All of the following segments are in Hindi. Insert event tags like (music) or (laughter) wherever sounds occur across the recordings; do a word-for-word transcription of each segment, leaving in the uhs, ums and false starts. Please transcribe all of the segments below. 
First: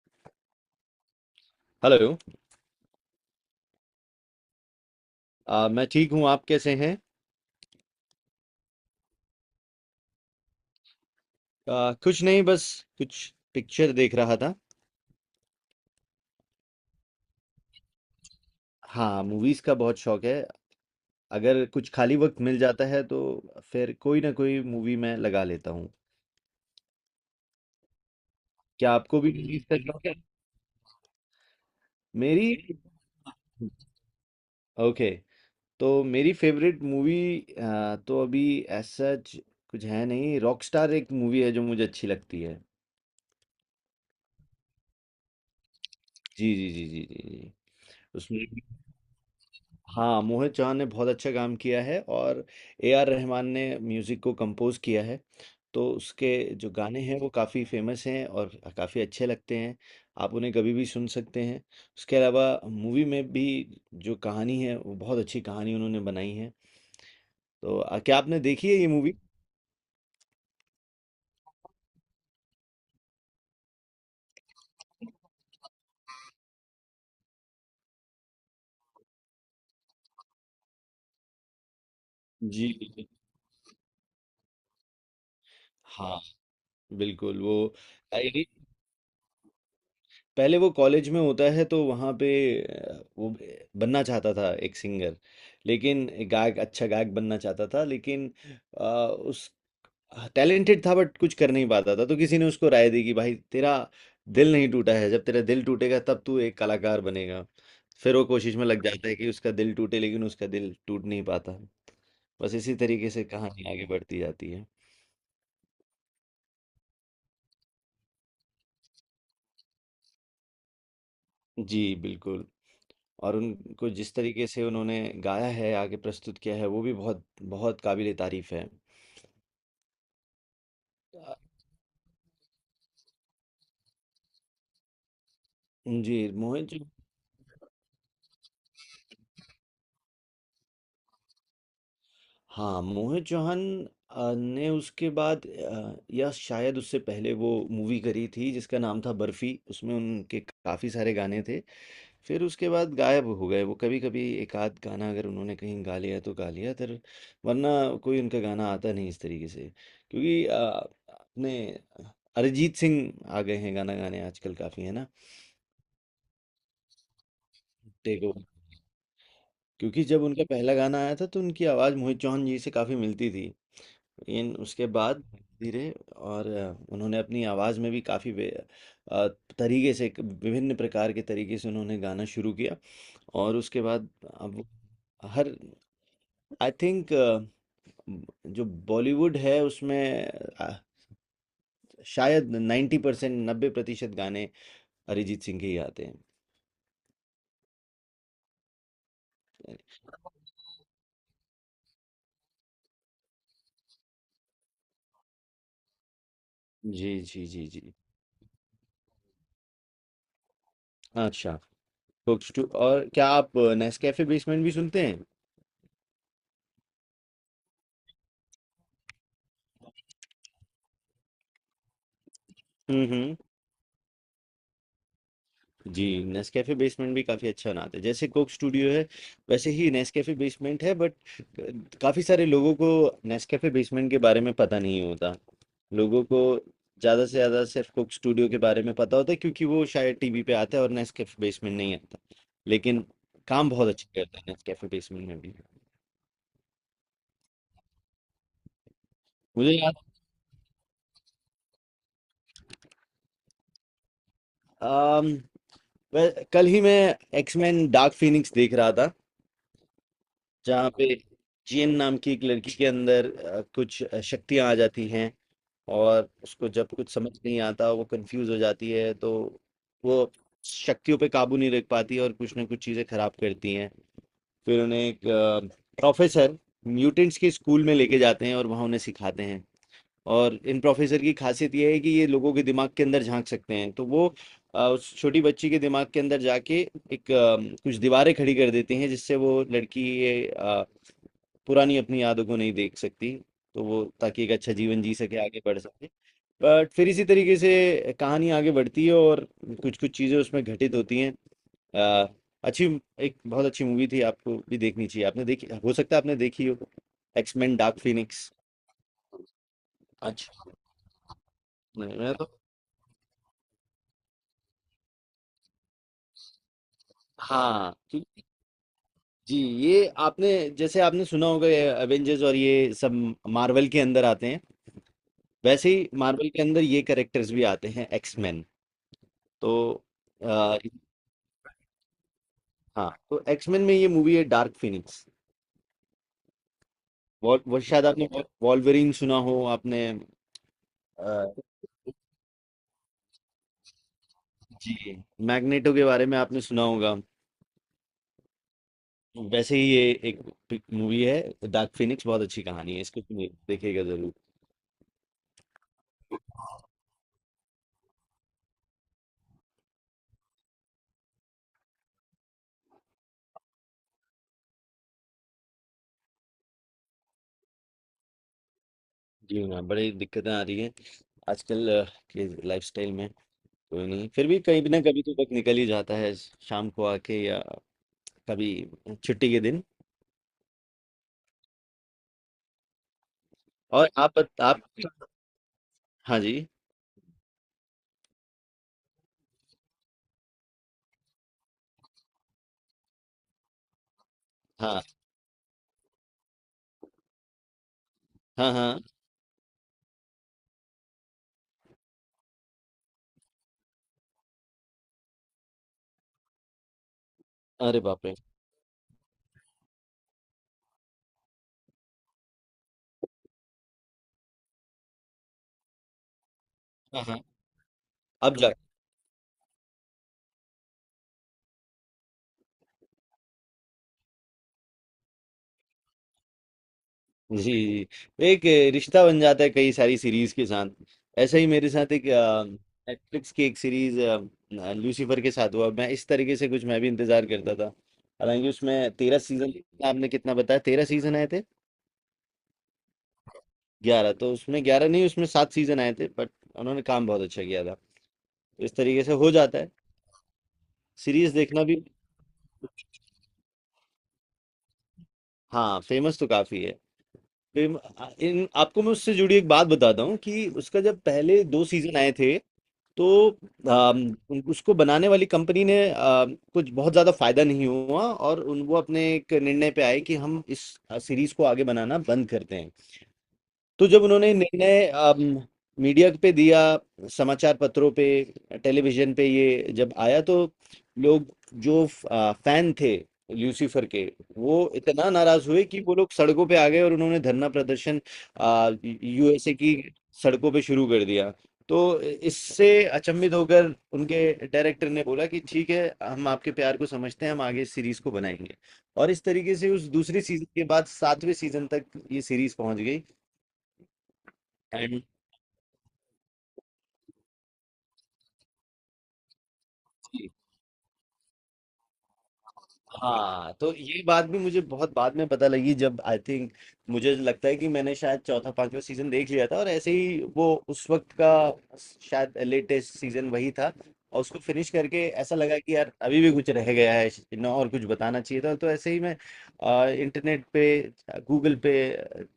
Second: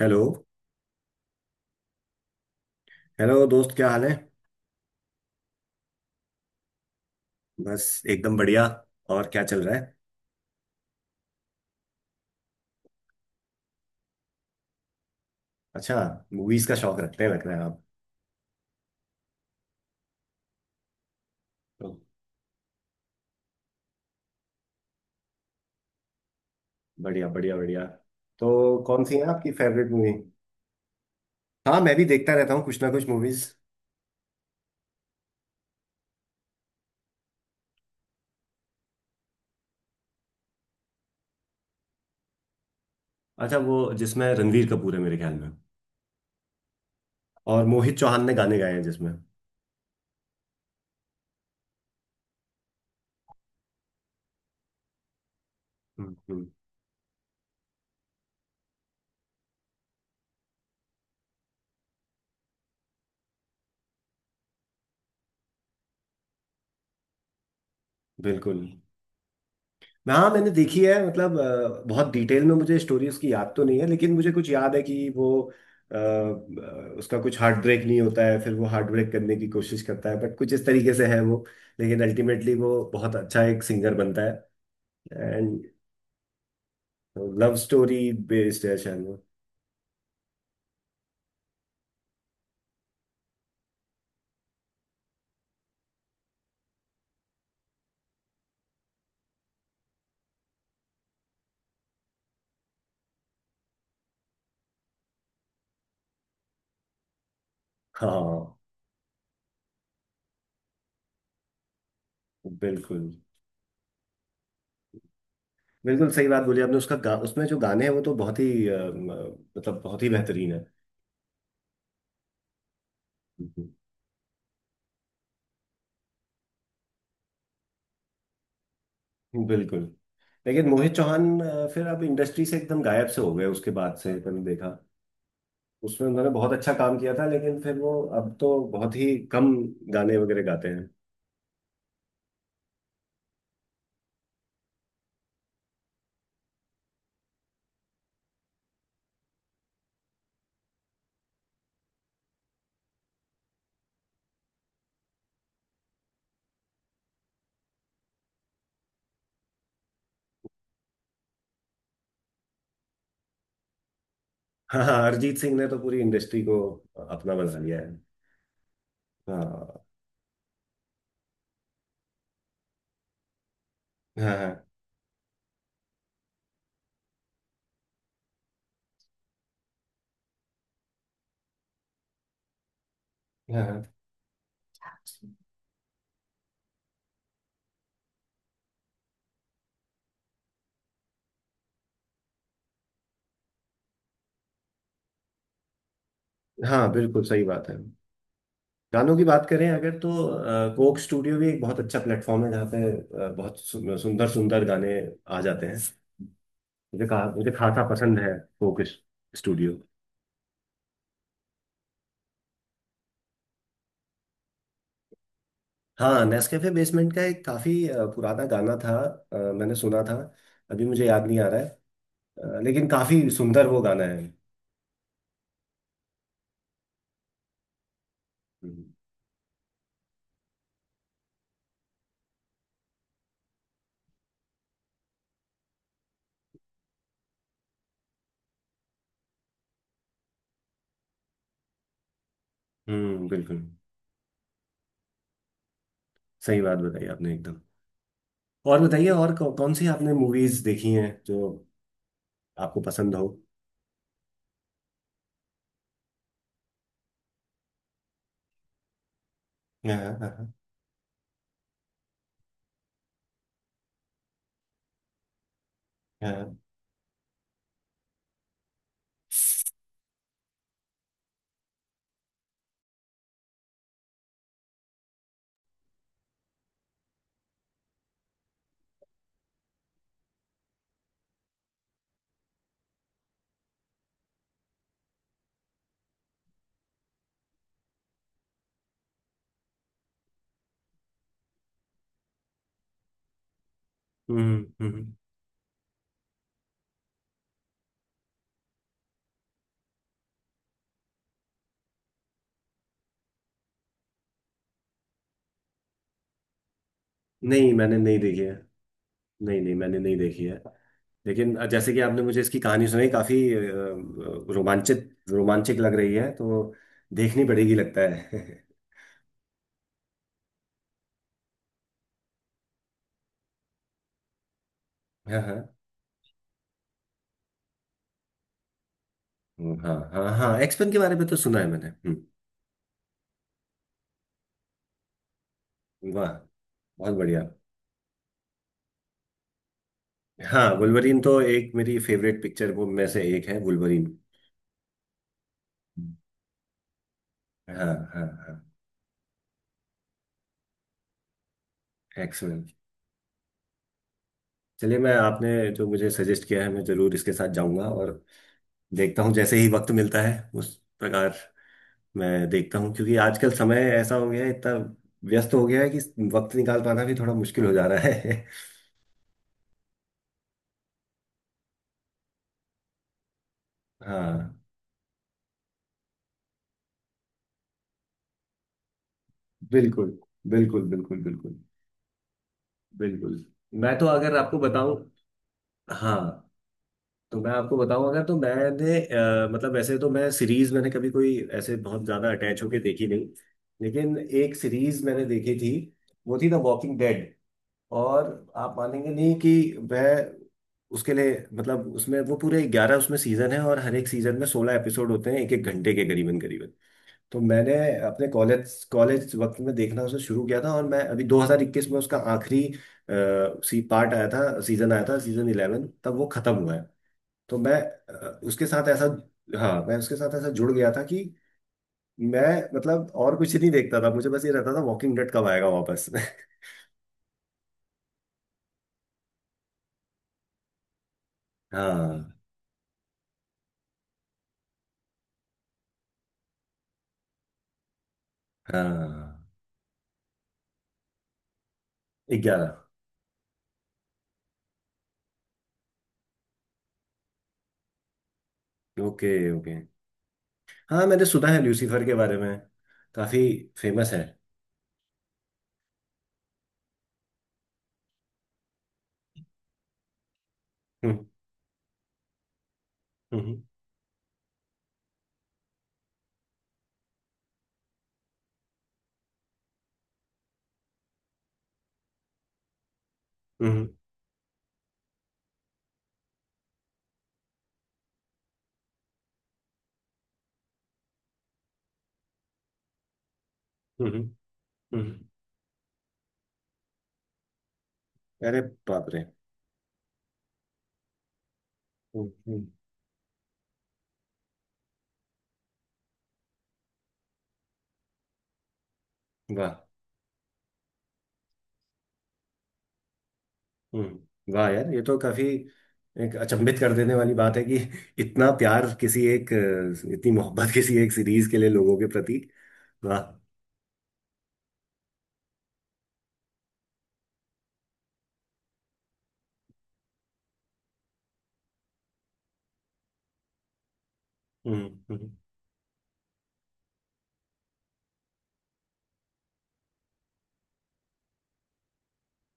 हेलो। हेलो। हेलो दोस्त, क्या हाल है। अ, मैं ठीक हूँ। आप कैसे हैं? बस एकदम बढ़िया। और क्या चल रहा है। अ, कुछ नहीं, बस कुछ पिक्चर देख रहा था। अच्छा। मूवीज का शौक रखते हैं लग रहा है आप। हाँ, मूवीज का बहुत शौक है। अगर कुछ तो खाली वक्त मिल जाता है तो फिर कोई ना कोई मूवी मैं लगा लेता हूँ। बढ़िया बढ़िया बढ़िया। तो क्या कौन सी आपको है भी आपकी मूवीज का फेवरेट शौक मूवी। है? हाँ मैं भी देखता रहता मेरी। हूँ कुछ ना कुछ मूवीज। ओके। तो मेरी फेवरेट मूवी। तो अभी ऐसा ज- कुछ है नहीं। रॉकस्टार एक मूवी है जो मुझे अच्छी लगती है। अच्छा, वो जिसमें रणवीर कपूर है मेरे ख्याल में। जी, जी, जी, जी, जी, जी। और मोहित चौहान ने उसमें, गाने गाए हैं जिसमें। हाँ मोहित चौहान ने बहुत अच्छा काम किया है। और ए आर रहमान ने म्यूज़िक को कंपोज किया है। तो हम्म, उसके हम्म। जो गाने हैं वो काफ़ी फेमस हैं और काफ़ी अच्छे लगते हैं। आप उन्हें कभी भी सुन सकते हैं। उसके अलावा मूवी में भी जो कहानी है वो बहुत अच्छी कहानी उन्होंने बनाई है। तो आ, क्या आपने बिल्कुल। देखी है ये मूवी? हाँ मैंने देखी है, मतलब अ, बहुत डिटेल में मुझे स्टोरी उसकी याद तो नहीं है, लेकिन मुझे कुछ याद है कि वो अ, अ, उसका कुछ हार्ट ब्रेक नहीं होता है, फिर वो हार्ट ब्रेक करने की कोशिश करता है बट कुछ इस तरीके से है वो। लेकिन अल्टीमेटली जी वो बिल्कुल। बहुत अच्छा एक सिंगर बनता है। एंड हाँ बिल्कुल। लव वो स्टोरी बेस्ड है शायद वो। पहले वो कॉलेज में होता है तो वहाँ पे अ, वो ब- बनना चाहता था एक सिंगर। लेकिन एक गायक, अच्छा गायक बनना चाहता था, लेकिन अ, उस टैलेंटेड था बट कुछ कर नहीं पाता था। तो किसी ने उसको राय दी कि भाई तेरा दिल नहीं टूटा है, जब तेरा दिल टूटेगा तब तू एक कलाकार बनेगा। फिर वो कोशिश हाँ में लग (laughs) जाता है कि उसका दिल टूटे, लेकिन उसका दिल टूट नहीं पाता। बस इसी तरीके बिल्कुल। से कहानी आगे बढ़ती जाती है। बिल्कुल सही बात बोली आपने, उसका गा, उसमें जो गाने हैं वो तो बहुत ही अ, म, मतलब बहुत ही बेहतरीन है। जी बिल्कुल। और हम्म, हम्म। उनको जिस तरीके से उन्होंने गाया है, आगे प्रस्तुत किया है, वो भी बहुत बहुत काबिले तारीफ है। बिल्कुल। लेकिन मोहित अ, चौहान अ, फिर अब इंडस्ट्री से एकदम गायब से हो गए उसके बाद से, मैंने देखा उसमें जी। उन्होंने बहुत अच्छा मोहित, काम किया था लेकिन फिर वो अब तो बहुत ही कम गाने वगैरह गाते हैं। हाँ मोहित चौहान अ, ने उसके बाद, अ, या शायद उससे पहले, वो मूवी करी थी जिसका नाम था बर्फी। उसमें उनके काफ़ी सारे गाने थे। फिर उसके बाद गायब हो गए। वो कभी कभी एक आध गाना अगर उन्होंने कहीं गा लिया तो गा लिया, तर वरना कोई उनका गाना आता नहीं इस तरीके से। क्योंकि अ, अपने अरिजीत सिंह आ गए हैं गाना गाने आजकल काफ़ी, हाँ है हाँ, ना। अरिजीत सिंह ने तो पूरी इंडस्ट्री को अपना बना लिया है। Take over. हाँ क्योंकि जब उनका पहला गाना आया था तो उनकी आवाज़ मोहित चौहान जी से काफ़ी मिलती थी। हाँ हाँ लेकिन उसके बाद धीरे और अ, उन्होंने अपनी आवाज़ में भी काफ़ी तरीके से, एक विभिन्न प्रकार के तरीके से उन्होंने गाना शुरू किया। और हाँ हाँ, उसके बाद अब वो हर, आई थिंक, जो बॉलीवुड है उसमें अ, शायद नाइन्टी परसेंट, नब्बे प्रतिशत गाने अरिजीत सिंह के ही आते हैं। हाँ, बिल्कुल सही बात है। गानों की बात करें अगर तो अ, कोक स्टूडियो भी एक बहुत अच्छा प्लेटफॉर्म है जहाँ पे अ, बहुत सु- सुंदर सुंदर गाने आ जाते हैं। मुझे जी, कहा, जी, मुझे जी, जी। खासा पसंद है कोक स्टूडियो। अच्छा। कोक स्टू, और क्या आप नेस्कैफे बेसमेंट भी सुनते हैं? हाँ, नेस्कैफे बेसमेंट का एक काफी अ, पुराना गाना था। अ, मैंने सुना था, अभी मुझे याद नहीं आ रहा है। अ, लेकिन काफी हम्म। सुंदर वो गाना है। जी, नेस्कैफ़े बेसमेंट भी काफ़ी अच्छा बनाते हैं। जैसे कोक हम्म, स्टूडियो है, वैसे ही नेस्कैफ़े बेसमेंट है, बट क काफ़ी सारे लोगों को नेस्कैफ़े बेसमेंट के बारे में पता नहीं होता। लोगों को ज़्यादा से ज़्यादा सिर्फ़ कोक स्टूडियो के बारे में पता होता है, क्योंकि वो शायद टीवी पे आता है और नेस्कैफ़े बेसमेंट नहीं आता। लेकिन हम्म। बिल्कुल काम बहुत अच्छा करता है नेस्कैफ़े बेसमेंट में भी। सही बात बताई आपने एकदम। और बताइए, और कौ, मुझे कौन सी याद, आपने मूवीज देखी हैं जो आपको पसंद हो। अम, व कल ही मैं एक्समेन डार्क फीनिक्स देख रहा था, हाँ हाँ जहाँ पे जीएन नाम की एक लड़की के अंदर अ, कुछ शक्तियाँ आ जाती हैं। और हाँ। उसको जब कुछ समझ नहीं आता, वो कंफ्यूज हो जाती है, तो वो शक्तियों पे काबू नहीं रख पाती और कुछ ना कुछ चीज़ें खराब करती हैं। फिर उन्हें एक प्रोफेसर म्यूटेंट्स के स्कूल में लेके जाते हैं और वहाँ उन्हें सिखाते हैं। और इन प्रोफेसर की खासियत ये है कि ये लोगों के दिमाग के अंदर झांक सकते हैं। तो वो अ, उस छोटी बच्ची के दिमाग के अंदर जाके एक, अ, कुछ दीवारें खड़ी कर देते हैं जिससे वो लड़की ये अ, पुरानी अपनी यादों को नहीं देख सकती, तो वो, ताकि एक हम्म, अच्छा जीवन हम्म। जी सके, आगे बढ़ सके। बट फिर इसी तरीके से कहानी आगे बढ़ती है और कुछ कुछ चीज़ें उसमें घटित होती हैं। अ, अच्छी, एक बहुत अच्छी मूवी थी। आपको भी देखनी चाहिए, आपने देखी हो सकता है, आपने देखी हो। नहीं एक्समैन मैंने डार्क नहीं देखी फिनिक्स। है। नहीं नहीं, मैंने नहीं देखी है। अच्छा। लेकिन जैसे कि नहीं, आपने मैं मुझे तो। इसकी कहानी सुनाई, काफी अ, रोमांचित रोमांचक लग रही है, तो देखनी पड़ेगी हाँ। लगता ठीक- है। जी। ये आपने, जैसे आपने सुना होगा, ये एवेंजर्स और ये सब मार्वल के अंदर आते हैं। (laughs) हाँ वैसे ही मार्वल के अंदर ये कैरेक्टर्स भी आते हैं, एक्समैन। तो हाँ। हाँ हाँ, आ, एक्सपेन के बारे में तो सुना है मैंने, हम्म। हाँ, तो एक्समैन में ये मूवी है डार्क फिनिक्स। वाह, बहुत बढ़िया। वॉल वो शायद आपने वॉल्वरिन सुना हो आपने। हाँ, वुल्वरीन तो अ, एक मेरी फेवरेट पिक्चर वो में से एक है, वुल्वरीन। जी। मैग्नेटो के बारे में आपने सुना होगा। हाँ हाँ हाँ, वैसे ही ये एक मूवी है डार्क फिनिक्स। बहुत अच्छी एक्समेन। कहानी है, इसको सुनिए, देखिएगा जरूर। चलिए, मैं आपने जो मुझे सजेस्ट किया है मैं जरूर इसके साथ जाऊंगा और देखता हूँ जैसे ही वक्त मिलता है। उस प्रकार मैं देखता हूँ, क्योंकि आजकल समय ऐसा हो गया है, इतना व्यस्त हो गया है कि वक्त निकाल पाना भी थोड़ा मुश्किल हो जा रहा है। जी ना, बड़ी दिक्कतें आ रही है आजकल अ, के लाइफस्टाइल में। (laughs) कोई नहीं, फिर हाँ, भी कहीं ना कभी तो वक्त निकल ही जाता है, शाम को आके या कभी छुट्टी के दिन। बिल्कुल बिल्कुल बिल्कुल। बिल्कुल बिल्कुल। मैं तो और अगर आप आपको आप बताऊं। हाँ हाँ, जी। तो मैं आपको बताऊं अगर, तो मैंने अ, मतलब वैसे तो मैं सीरीज मैंने कभी कोई ऐसे बहुत ज्यादा अटैच होके देखी नहीं। लेकिन एक हाँ, सीरीज मैंने देखी थी, वो थी द वॉकिंग डेड। और हाँ, आप हाँ। मानेंगे नहीं कि वह उसके लिए, मतलब उसमें वो पूरे ग्यारह उसमें सीजन है और हर एक सीजन में सोलह एपिसोड होते हैं, एक एक घंटे के करीबन करीबन। तो मैंने अरे बाप अपने रे। कॉलेज कॉलेज वक्त में देखना उसे शुरू किया था और मैं अभी दो हज़ार इक्कीस में उसका आखिरी अ, सी पार्ट आया था सीजन आया था, सीजन इलेवन, तब वो खत्म हुआ है। हाँ, हाँ। तो मैं अ, अब उसके जाके। साथ ऐसा। हाँ, मैं उसके साथ ऐसा जुड़ गया था कि मैं, मतलब और कुछ नहीं देखता था, मुझे बस ये रहता था वॉकिंग डेड कब आएगा वापस। (laughs) जी। एक रिश्ता बन जाता है कई सारी सीरीज के साथ। ऐसा ही मेरे साथ एक हाँ नेटफ्लिक्स की एक सीरीज लूसीफर के साथ हुआ, मैं इस तरीके से कुछ, मैं भी इंतजार करता था। हालांकि उसमें तेरह हाँ, सीजन आपने कितना बताया, तेरह सीजन आए थे? ग्यारह। ग्यारह? तो उसमें ग्यारह नहीं, उसमें सात सीजन आए थे, बट उन्होंने काम बहुत अच्छा किया था। तो इस तरीके ओके से हो ओके। जाता है हाँ मैंने सुना सीरीज है देखना भी। लूसीफर के बारे में। काफी फेमस है। हाँ, फेमस तो काफी है। फेम, इन आपको मैं उससे जुड़ी एक बात बताता हूँ कि उसका जब हम्म, पहले दो सीजन आए थे तो हम्म, अम, उन- उसको बनाने वाली कंपनी ने, अ, कुछ बहुत ज़्यादा फायदा नहीं हुआ और उन वो अपने एक निर्णय पे आए कि हम इस सीरीज को आगे बनाना बंद करते हैं। हम्म, तो जब उन्होंने निर्णय अम, मीडिया पे दिया, समाचार पत्रों पे, टेलीविजन पे ये जब आया, तो लोग जो आ, फैन थे ल्यूसीफर हम्म, के, हम्म, वो हम्म। इतना नाराज हुए कि वो लोग सड़कों पे आ गए और उन्होंने धरना प्रदर्शन अरे आ, बाप रे। यूएसए की सड़कों पे शुरू कर दिया। तो हम्म, हम्म, इससे अचंभित होकर उनके डायरेक्टर ने बोला कि ठीक है, हम आपके प्यार को समझते हैं, हम आगे इस सीरीज को बनाएंगे। और इस वाह। तरीके से उस दूसरी सीजन के बाद सातवें सीजन तक ये सीरीज पहुंच हम्म, वाह यार, ये तो गई। काफी एक अचंभित कर देने वाली बात है कि (laughs) इतना प्यार किसी एक अ, इतनी मोहब्बत (laughs) किसी एक सीरीज के लिए लोगों के प्रति। वाह। हाँ, तो ये बात भी मुझे बहुत बाद में पता लगी, जब, आई थिंक, मुझे लगता है कि मैंने शायद चौथा पांचवा सीजन देख लिया था और ऐसे ही वो उस वक्त का शायद लेटेस्ट सीजन वही था। और उसको हम्म, फिनिश करके हम्म, ऐसा लगा कि यार अभी भी कुछ रह गया है ना, और कुछ बताना चाहिए था। तो ऐसे ही मैं इंटरनेट पे, गूगल पे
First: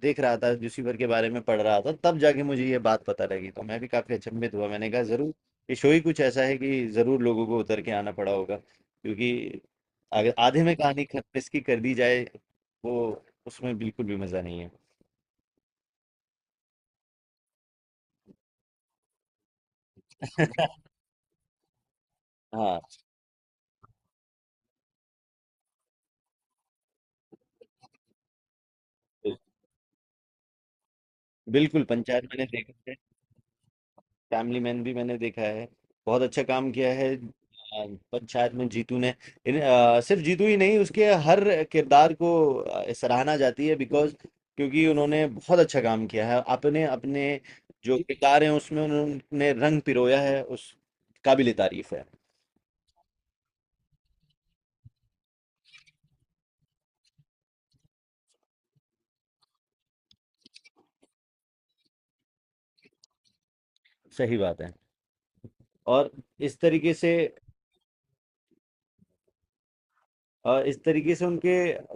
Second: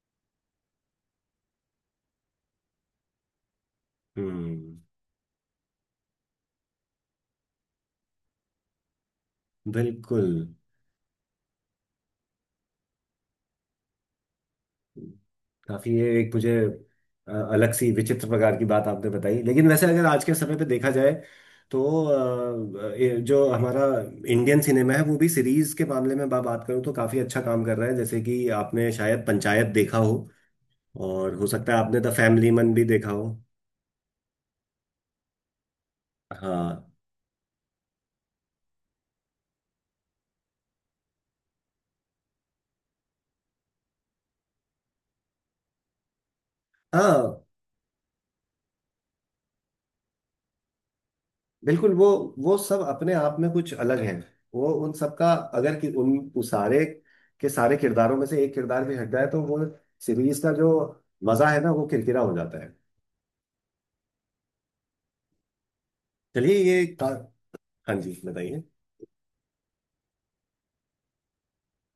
देख रहा था, लूसीफर के बारे में पढ़ रहा था, तब जाके मुझे ये बात पता लगी। तो मैं भी काफी अचंभित हुआ, हम्म। मैंने कहा जरूर ये शो ही कुछ ऐसा है कि जरूर लोगों को उतर के आना पड़ा होगा, क्योंकि बिल्कुल। अगर आधे में कहानी खत्म इसकी कर दी जाए, वो, उसमें बिल्कुल भी मजा नहीं है। काफी ये एक मुझे अ, अलग सी विचित्र प्रकार की बात आपने बताई, लेकिन वैसे अगर आज के समय पे देखा (laughs) जाए तो हाँ, अ, ये जो हमारा इंडियन सिनेमा है वो भी सीरीज के मामले में, मैं बात करूँ तो काफी अच्छा काम कर रहा है। जैसे कि आपने शायद तो पंचायत देखा हो और हो सकता है बिल्कुल, आपने द पंचायत मैंने फैमिली देखा मन भी है, देखा हो। फैमिली मैन भी मैंने देखा है। बहुत अच्छा काम किया हाँ है, आ, पंचायत में जीतू ने। इन, आ, सिर्फ जीतू ही नहीं, उसके हर किरदार को आ, सराहना जाती है, बिकॉज क्योंकि उन्होंने बहुत अच्छा काम किया है अपने अपने हाँ, जो किरदार हैं उसमें उन्होंने रंग पिरोया है उस, काबिले बिल्कुल। तारीफ है। वो वो सब अपने आप में कुछ अलग है। वो उन सबका, अगर कि उन उस सारे के सारे किरदारों में से एक किरदार भी हट जाए तो वो सीरीज का जो मजा है ना, वो किरकिरा हो जाता है। सही बात है। और चलिए इस ये तरीके का... से, हाँ जी, बताइए। अ, इस तरीके से उनके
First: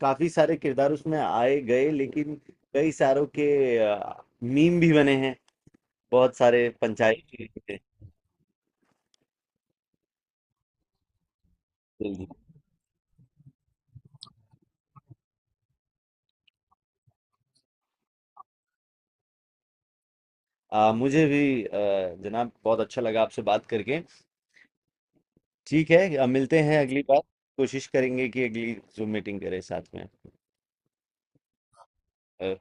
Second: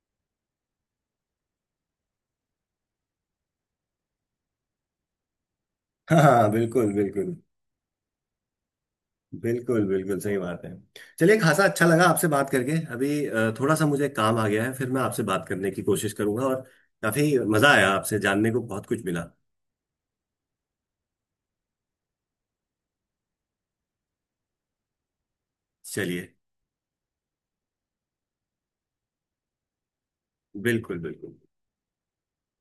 काफ़ी सारे किरदार उसमें आए गए लेकिन कई सारों के अ, मीम भी बने हैं, हाँ बहुत हाँ सारे बिल्कुल पंचायत बिल्कुल। के लिए। बिल्कुल बिल्कुल सही बात है। चलिए, खासा अच्छा लगा जी, जी। आपसे बात करके, अभी अ, थोड़ा सा मुझे काम आ गया है, फिर मैं आपसे बात करने की कोशिश करूंगा और काफी मजा आया, आपसे जानने को बहुत कुछ मिला। अ, मुझे भी, अ, जनाब, बहुत अच्छा लगा आपसे बात करके। ठीक है, चलिए, अ, मिलते हैं अगली बार, कोशिश करेंगे कि अगली ज़ूम मीटिंग करें साथ में। बिल्कुल बिल्कुल। अ